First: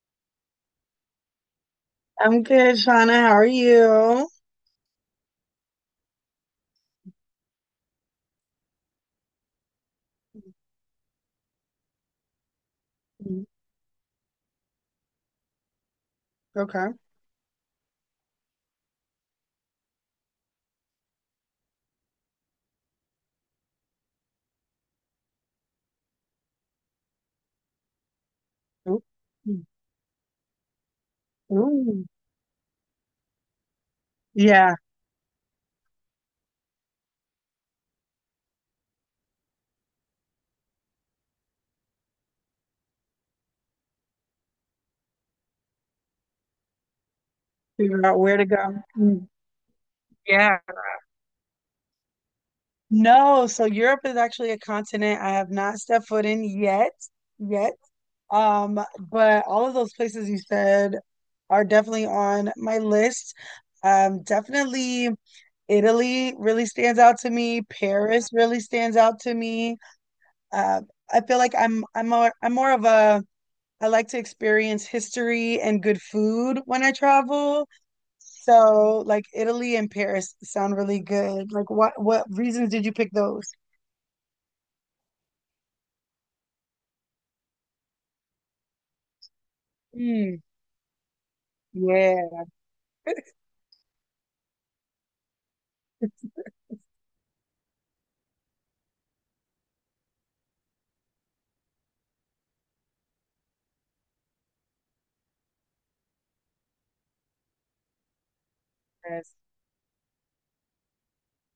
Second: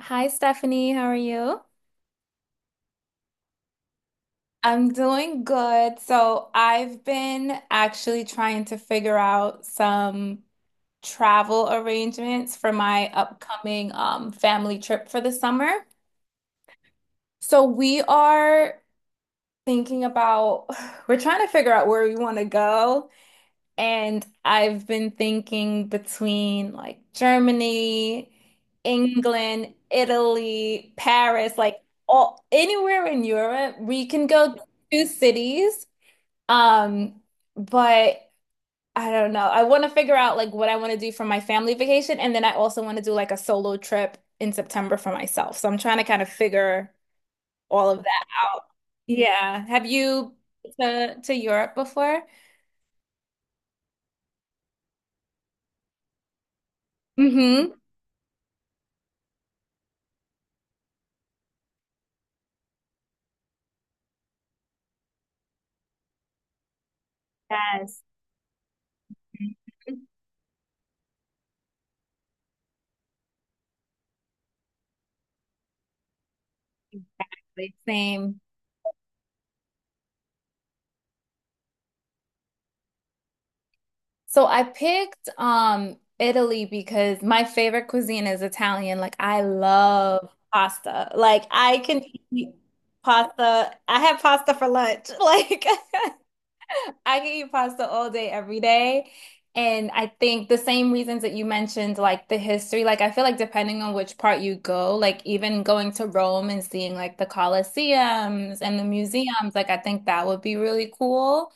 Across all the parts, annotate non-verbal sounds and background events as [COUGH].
Hi, Stephanie. How are you? I'm good, Shauna. How are you? I'm doing good. So, I've been actually trying to figure out some travel arrangements for my Mm. upcoming family trip for the summer. Okay. So, we are thinking about, [SIGHS] we're trying to figure out where we want to go. And I've been thinking between like Germany, Ooh. Mm. England, Italy, Paris, like Ooh. all anywhere in Europe, we can go Yeah. to cities. Um, but I don't know. I want to figure out like what I want to do for my family vacation, and then I also want to do like a solo trip in September for myself. So I'm trying to kind of figure all of Figure out that where to out. go. Mm. Yeah. Have you Yeah. been to Europe before? No, so Europe is actually a continent I have not stepped foot in yet. Mm-hmm. Yet. Um, but all of those places you said are definitely on my list. Definitely Italy really stands out to me. Yes. Paris really stands out to me. Mm-hmm. Uh, I feel like I'm more, I'm more of a I like to experience history and good food when I travel. Exactly. Same. So, like Italy and Paris sound really good. Like, what reasons did you pick those? So I picked Italy because my favorite cuisine is Italian. Like I love Mm, pasta. Like I can yeah. eat pasta. I have pasta for lunch. [LAUGHS] Like I can eat pasta all day, every day. And I think the same reasons that you mentioned, like the history, like I feel like depending on which part you go, like even going to Rome and seeing like the Colosseums and the Yes, museums, like I think that would be really cool.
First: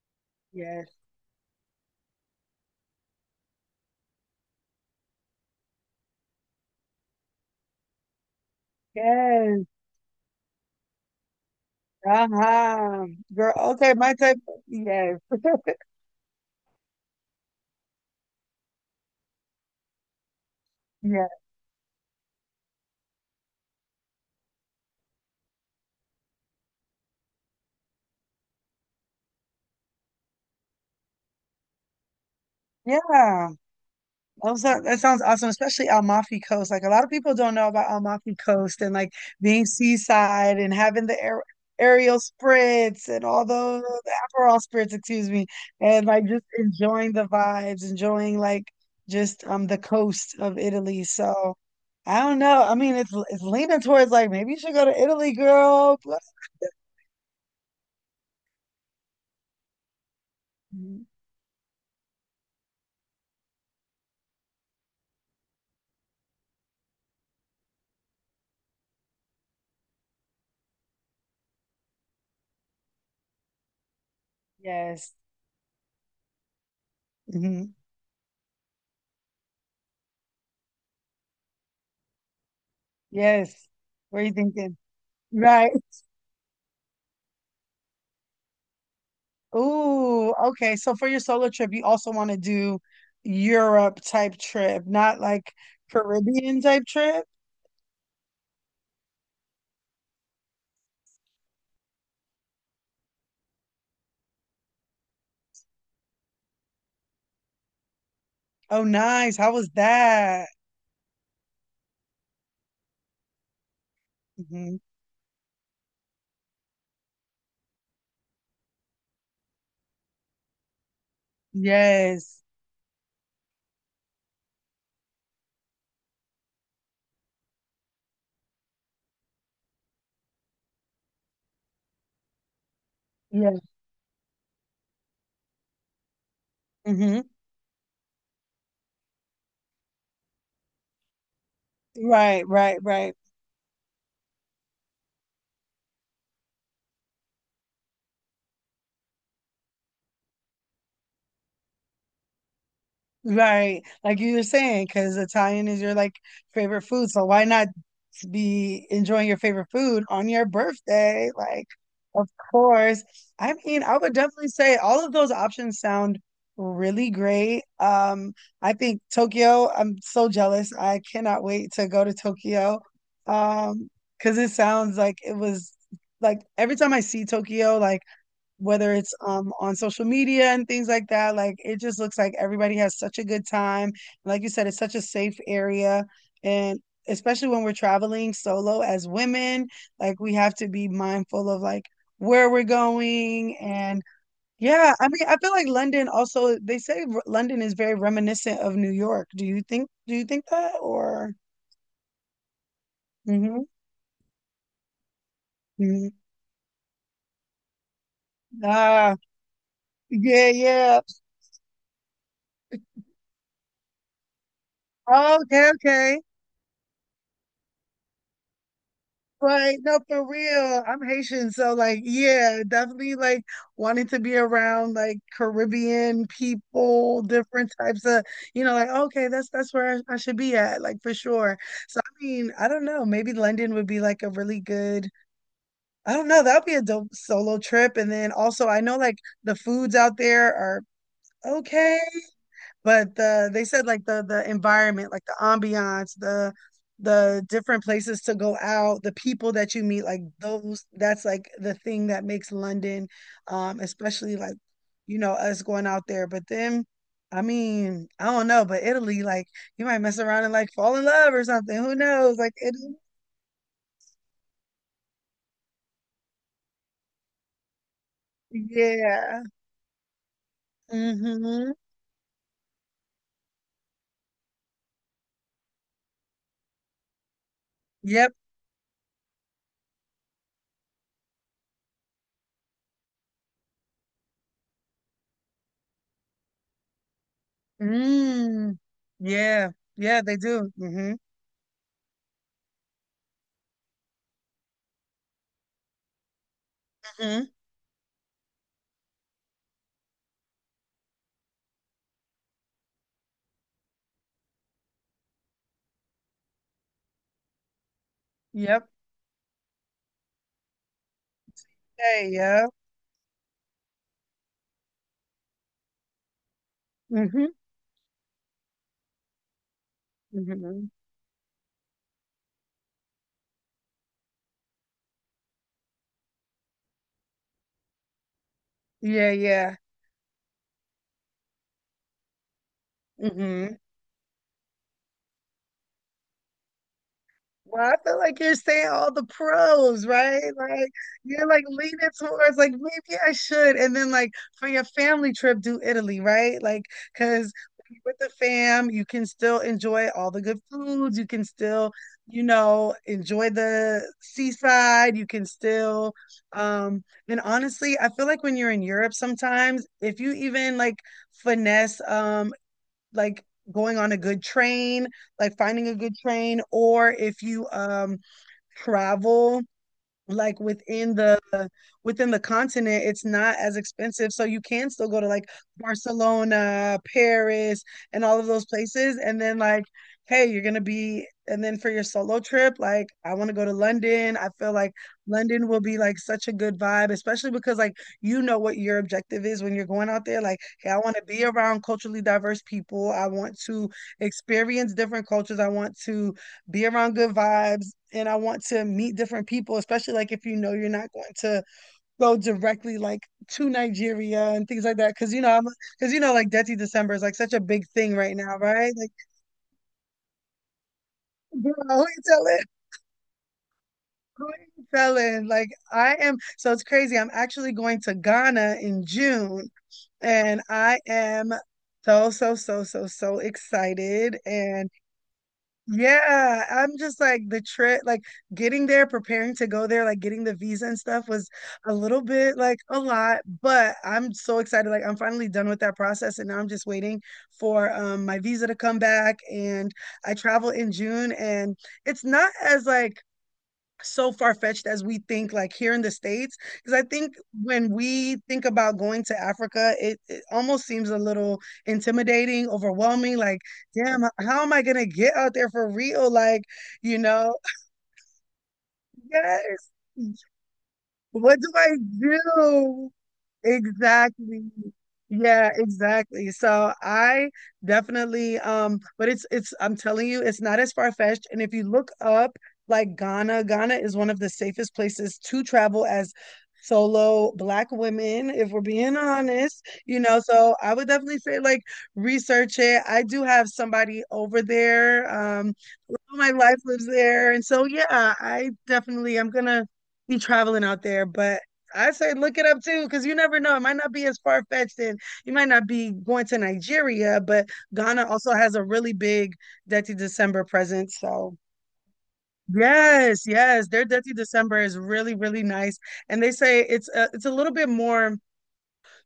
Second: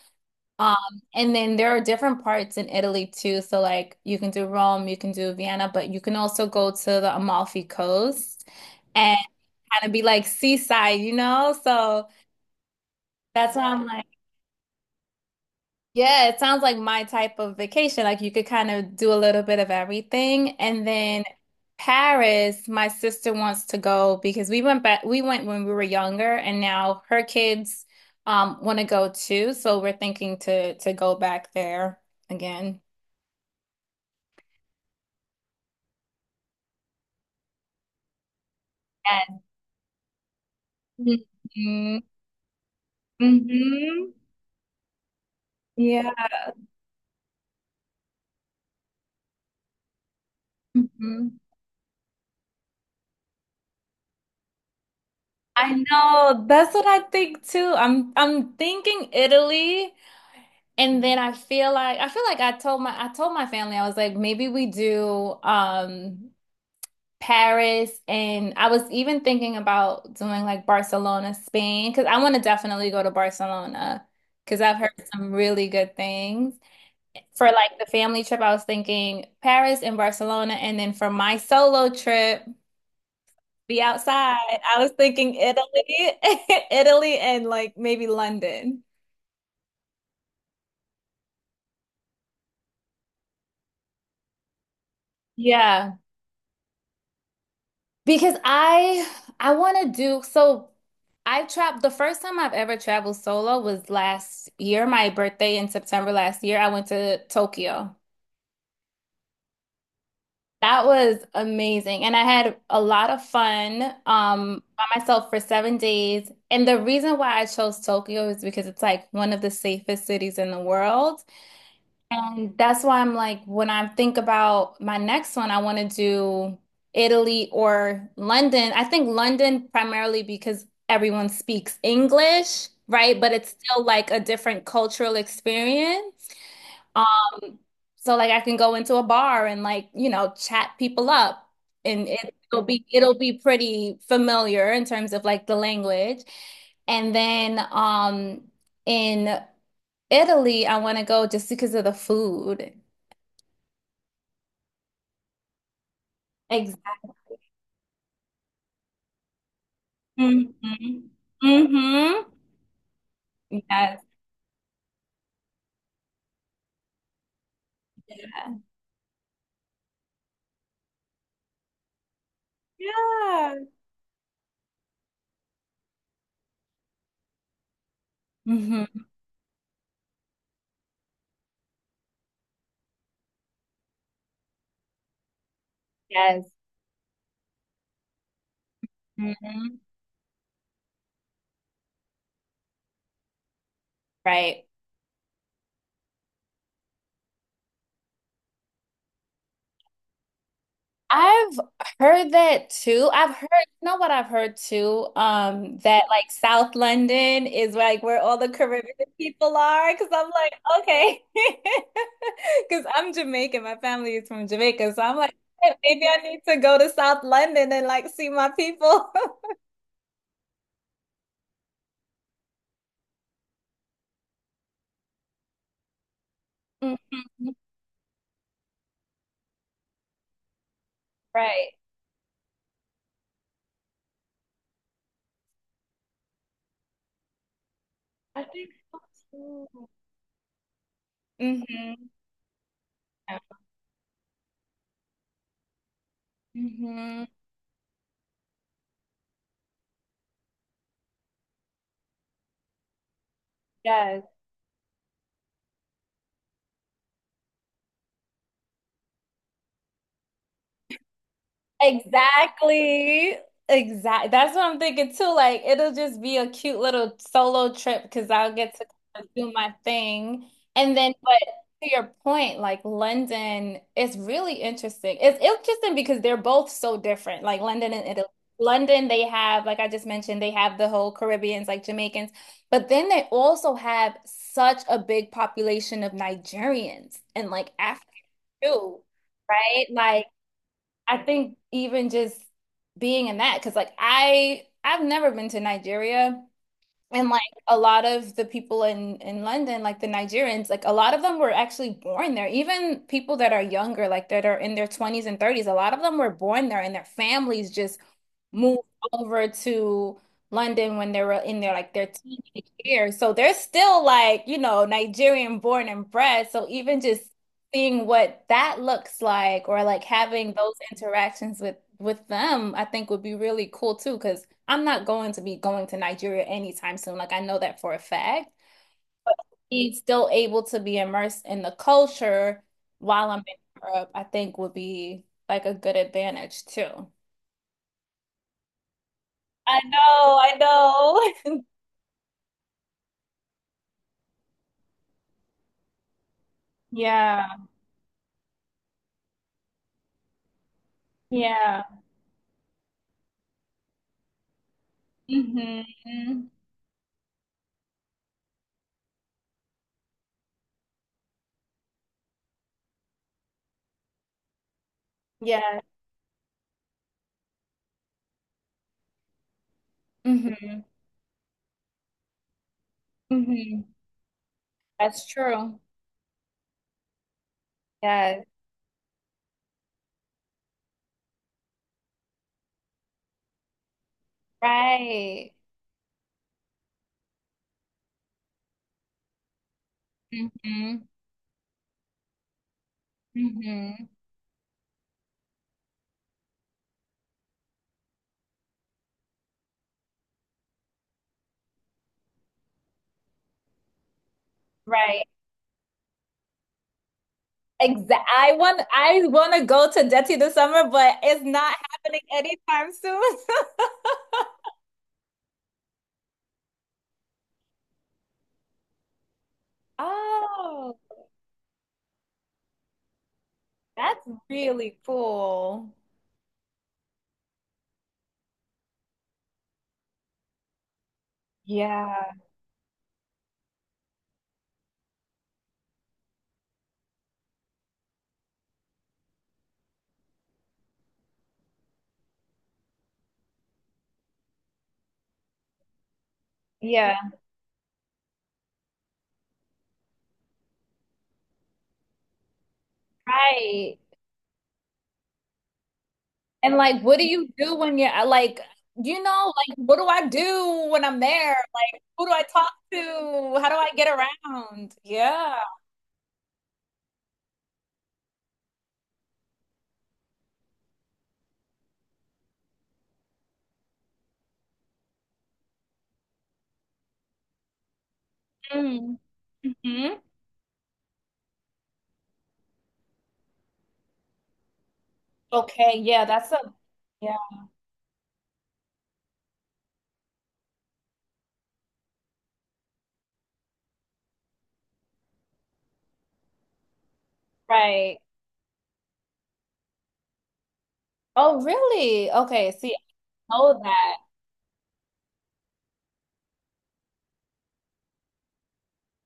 Um, yes, and then there are different parts in Italy too. So like you can do Rome, you can do Vienna, but you can also go to the Amalfi Coast and yes. kind of be like seaside, you know? So Uh-huh. Girl, that's why I'm okay, like, my type. Yes, yeah, it sounds like my type of vacation. Like you could kind of do a little bit of everything. And then yes, Paris, my sister wants to go because we went back, we went when we were younger, and now her kids want to go too. So we're thinking to go back there again. yeah. Oh, that sounds awesome, especially Amalfi Coast. Like a lot of people don't know about Amalfi Coast and like being seaside and having the air Mm-hmm. aerial spritz and all those, the Mm-hmm. Aperol spritz, excuse me, and Yeah. like just enjoying the vibes, enjoying like just the coast of Italy. Hmm. So I don't know. I mean, it's leaning towards like maybe you should go to Italy, I girl. know. That's what I think too. I'm thinking Italy, and Mhm. then I feel like I told my family I was like maybe we do Paris, and I was even thinking about doing like Barcelona, Spain, because I want to definitely go to Barcelona because I've heard Yes. some really good things. For Hmm. like the family trip, I was thinking Paris and Barcelona, and then for my solo trip. Yes. Be What are you outside. thinking? I was thinking Right. Italy, [LAUGHS] Italy and like maybe London. Ooh, okay. So for your solo trip, you also want to do Europe type trip, not like Yeah, Caribbean type trip. because I want to do so I traveled the first time I've ever traveled solo was last year, my birthday in September last year. I went to Tokyo. Oh, nice. How was that? That was amazing and I had a lot of fun Hmm. by myself for 7 days. And the reason why I chose Tokyo is because it's like one of the safest cities in the world. Yes. And that's why I'm like, when I think about my next one, I want to do Italy or London. I think London primarily because everyone speaks English, right? But it's Yeah. still like a different cultural experience. Hmm. Um, so like I can go into a bar and like, you know, chat people up and it, Right, it'll right, be right, it'll be pretty familiar in terms of like the language. And then in Italy, I want to go just because of the food. right. Like you were saying, because Italian is your like favorite Exactly. food, so why not to be enjoying your favorite food on Hmm. your birthday. Like, Hmm. of course. I mean, I Yes. would definitely say all of those options sound really great. Um, Yeah. I think Tokyo, I'm so jealous. I cannot wait to go to Tokyo. Yeah. Um, because it sounds like it was like every time I see Tokyo, like whether Hmm. it's on social media and things like that. Like it just looks like everybody has such a good time. Like you said, it's such a safe area Yes. and especially when we're traveling solo as women, Hmm. like we have to be mindful of like where we're going. And Right. yeah, I mean, I feel like London also, they say London is very reminiscent of New York. Do you think that, or? I've heard that too. I've heard, Mhm. you know what I've heard too? That Mhm. like South London is like where all the Caribbean Ah, people are. Cause I'm yeah, like, yeah. okay. [LAUGHS] Cause I'm Jamaican. My family is from Jamaica. So I'm like, "Hey, Okay, maybe I okay. need to go to South London and like see my people." [LAUGHS] Like, no, for real. I'm Haitian, so like, yeah, definitely like wanting to be around like Caribbean Mhm. people, different types of, you know, like, okay, that's where I should be at, like for sure. Right. So I mean, I don't know, maybe London would be like a really good. I don't know, that would be a dope solo trip. And then I also think I know so like the too. foods out there are okay, Hmm. but they said like the environment, like the ambiance, the Hmm. the different places to go out, the people that you meet, like those, that's like the thing that makes London, Yes, especially like, you know, us going out there. But then, I mean, I don't know, but Italy, like you might mess around and like fall in love or something. Who knows? Like it, exactly. Exactly. That's what I'm thinking too. Like, it'll just be a cute little solo trip because I'll get to kinda yeah. do my thing. And then, but Mm-hmm. to your point, like London is really interesting. It's interesting because they're both so different. Like London and Italy. Yep. London, they have, like I just mentioned, they have the whole Caribbeans, like Jamaicans, but then they also have such a big population of Nigerians and like Africa Mm. too. Yeah. Right? Yeah, Like, they do. Mm-hmm. I think even just being in that, because like I've never been to Nigeria, and like Mm-hmm. a lot of the people in London, like the Nigerians, like a lot of them were actually born there. Even people that are younger, like that are in their 20s and 30s, a lot of them were born there and their families just moved Yep. over to London when they were in their like their Hey, yeah. teenage years. So they're still like, you know, Nigerian born and bred. So even just [LAUGHS] seeing what that looks like or like having those Hmm. interactions with them, I think would be really cool too, because I'm not going to be going to Nigeria anytime soon. Like I know that for a fact. Yeah, yeah. Be still able to be immersed in the culture while I'm in Hmm. Europe, I think would be like a good advantage too. Well, I feel like you're saying all the I pros, know, right? I Like you're know. [LAUGHS] like leaning towards like maybe I should, and then like for your family trip, do Italy, right? Like Yeah. because with the fam, you can still enjoy all the good foods. You can Yeah. still enjoy the seaside. You can still, Mm-hmm. um, and honestly, I feel like when you're in Europe, sometimes if you even like finesse. Like going on a good train, like Yeah. finding a good train, or if you travel like Mm-hmm. within the continent, it's not as Mm-hmm. expensive, so you can still go That's to like true. Barcelona, Paris, and all of Yes. those places. And then like, hey, you're going to be. And then for your solo trip, like I want to go to London. I feel like Right. London will be like such a good vibe, especially because like, you know what your objective is when you're going out there. Like, hey, I Mm-hmm. want to be around culturally diverse people, I want to Mm-hmm. experience different cultures, I want to be around good vibes, and I want to meet different people. Especially like if you know you're not going to go directly like to Nigeria and things like that. Right. Cause you know, like Dirty December is like such a big thing Exactly. right I now, want right? Like, I want to go to Jetty this summer, but it's [LAUGHS] not girl, who happening you telling? anytime soon. [LAUGHS] Who you telling? Like, I am, so it's crazy. I'm actually going to Ghana in June, and Oh, I am so, so, so, so, so that's excited. And really cool. yeah, I'm just like the trip, like getting there, preparing to go there, like getting the visa and stuff was a little Yeah. bit like a lot, but I'm so excited. Like I'm finally done with that process, and now I'm just waiting for my visa to come back. And I travel in June, and it's not as like so far-fetched as we think like here in the states, because I Yeah. think when we think about going to Africa, it almost seems a little intimidating, overwhelming, like, Right. damn, how am I going to get out there, for real? Like, And like, you what do you know? do when you're like, you know, like, Yes. what do I do when I'm there? What do I Like, who do I talk do? to? How do I get Exactly. around? Yeah. Yeah, exactly. So I definitely, but it's I'm telling you, it's not as far-fetched. And if you look up like Ghana, Ghana is one of the safest places to travel as solo black women, if we're Mm. being honest, Hmm. you know. So I would definitely say like research it. I do have somebody over there. Okay. Love Yeah. of my That's a, life lives yeah. there, and so yeah, I definitely, I'm gonna be traveling out there, but I say look it up too, because you never know. It might not be as far fetched, and you might not be going to Nigeria, but Right. Ghana also has a really big Dirty December presence. So Oh, really? Okay. See, yes, I know yes, their that. Dirty December is really really nice, and they say it's a little bit more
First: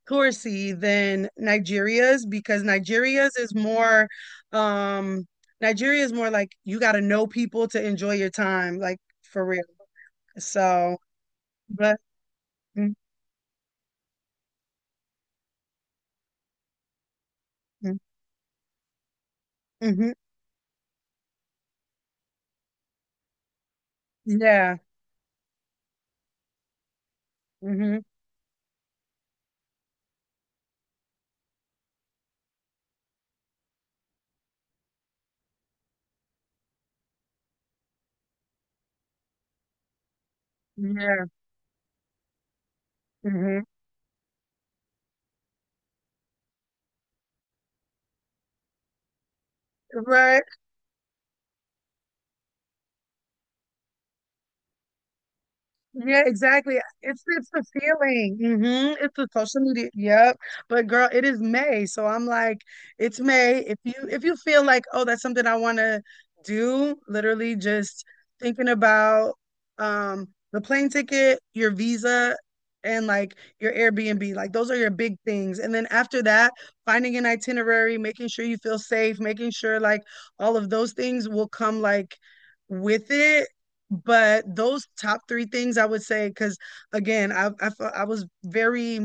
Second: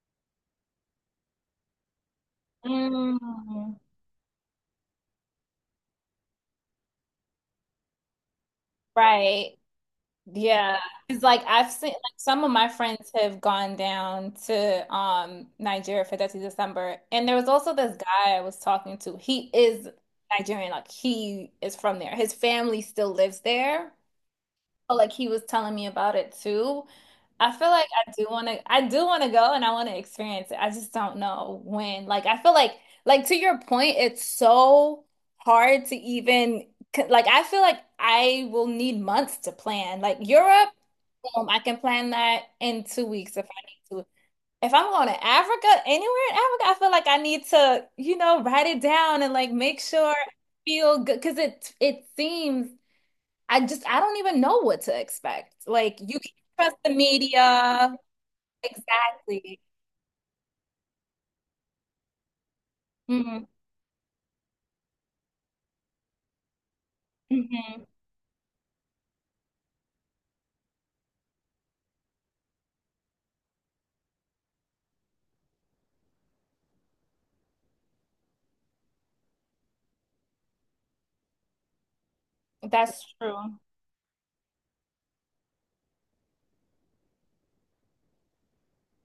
touristy than Nigeria's, because Mm, Nigeria's is more. um Nigeria is more like you got to know people to enjoy your time, like for right. real. Yeah. So, It's like I've seen but like some of my mhm, friends have gone down to Nigeria for 30th December. And there was also this guy I was talking to. He is mhm, Nigerian, like he is from there. His family still lives there. yeah. Felt like he was telling me about it too. I feel like Mhm. I do want to go and I want to experience it. I just don't know when. Like I feel like to your point, it's so hard to even like I feel like I will need months to plan. Like Europe, Yeah. I can plan that in 2 weeks if I Hmm. need to. If I'm going to Africa, anywhere in Africa, I feel like I need to, you know, write it down and like make sure I Right. feel good because it seems I just I don't even know what to expect. Like you Yeah, can trust exactly. the It's the media. feeling. Hmm. It's the Exactly. social media. Yep. But girl, it is May. So I'm like, it's Hmm. May. If you feel like, oh, that's something I want to do, literally Hmm. just thinking about um the plane ticket, your visa, and like your Airbnb. Like those are your big things. And then after that, finding an itinerary, making sure you feel safe, making sure like all of those things will come like That's with it. true. But those top three things I would say, because again, I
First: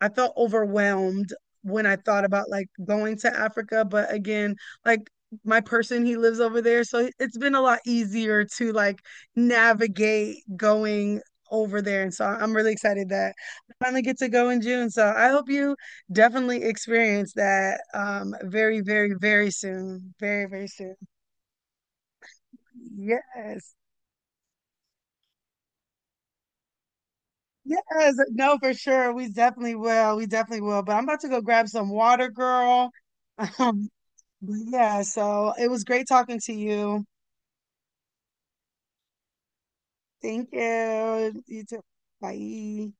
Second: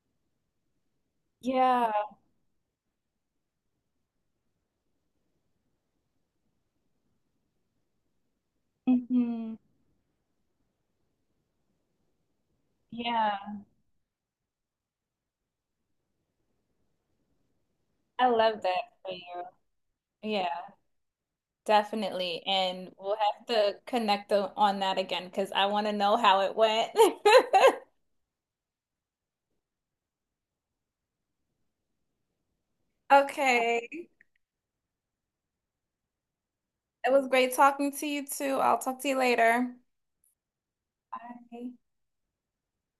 I felt overwhelmed when Yeah. I thought about like going to Africa. But again, like my person, he lives over there. So it's been a lot easier to like Hmm. navigate going over there. And so I'm really excited that Yeah. I finally get to go in June. So I hope you definitely experience that I love that very, for very, you. very soon. Very, Yeah, very soon. definitely. And we'll have to Yes. connect the, on that again because I want to know how it went. [LAUGHS] Yes, no, for sure. We definitely will. We definitely will. But I'm about to go grab some water, girl. [LAUGHS] Um, Okay. but yeah, so it was great talking to you. It was great talking to you too. I'll talk to you later. Thank you. You Bye. too. Bye.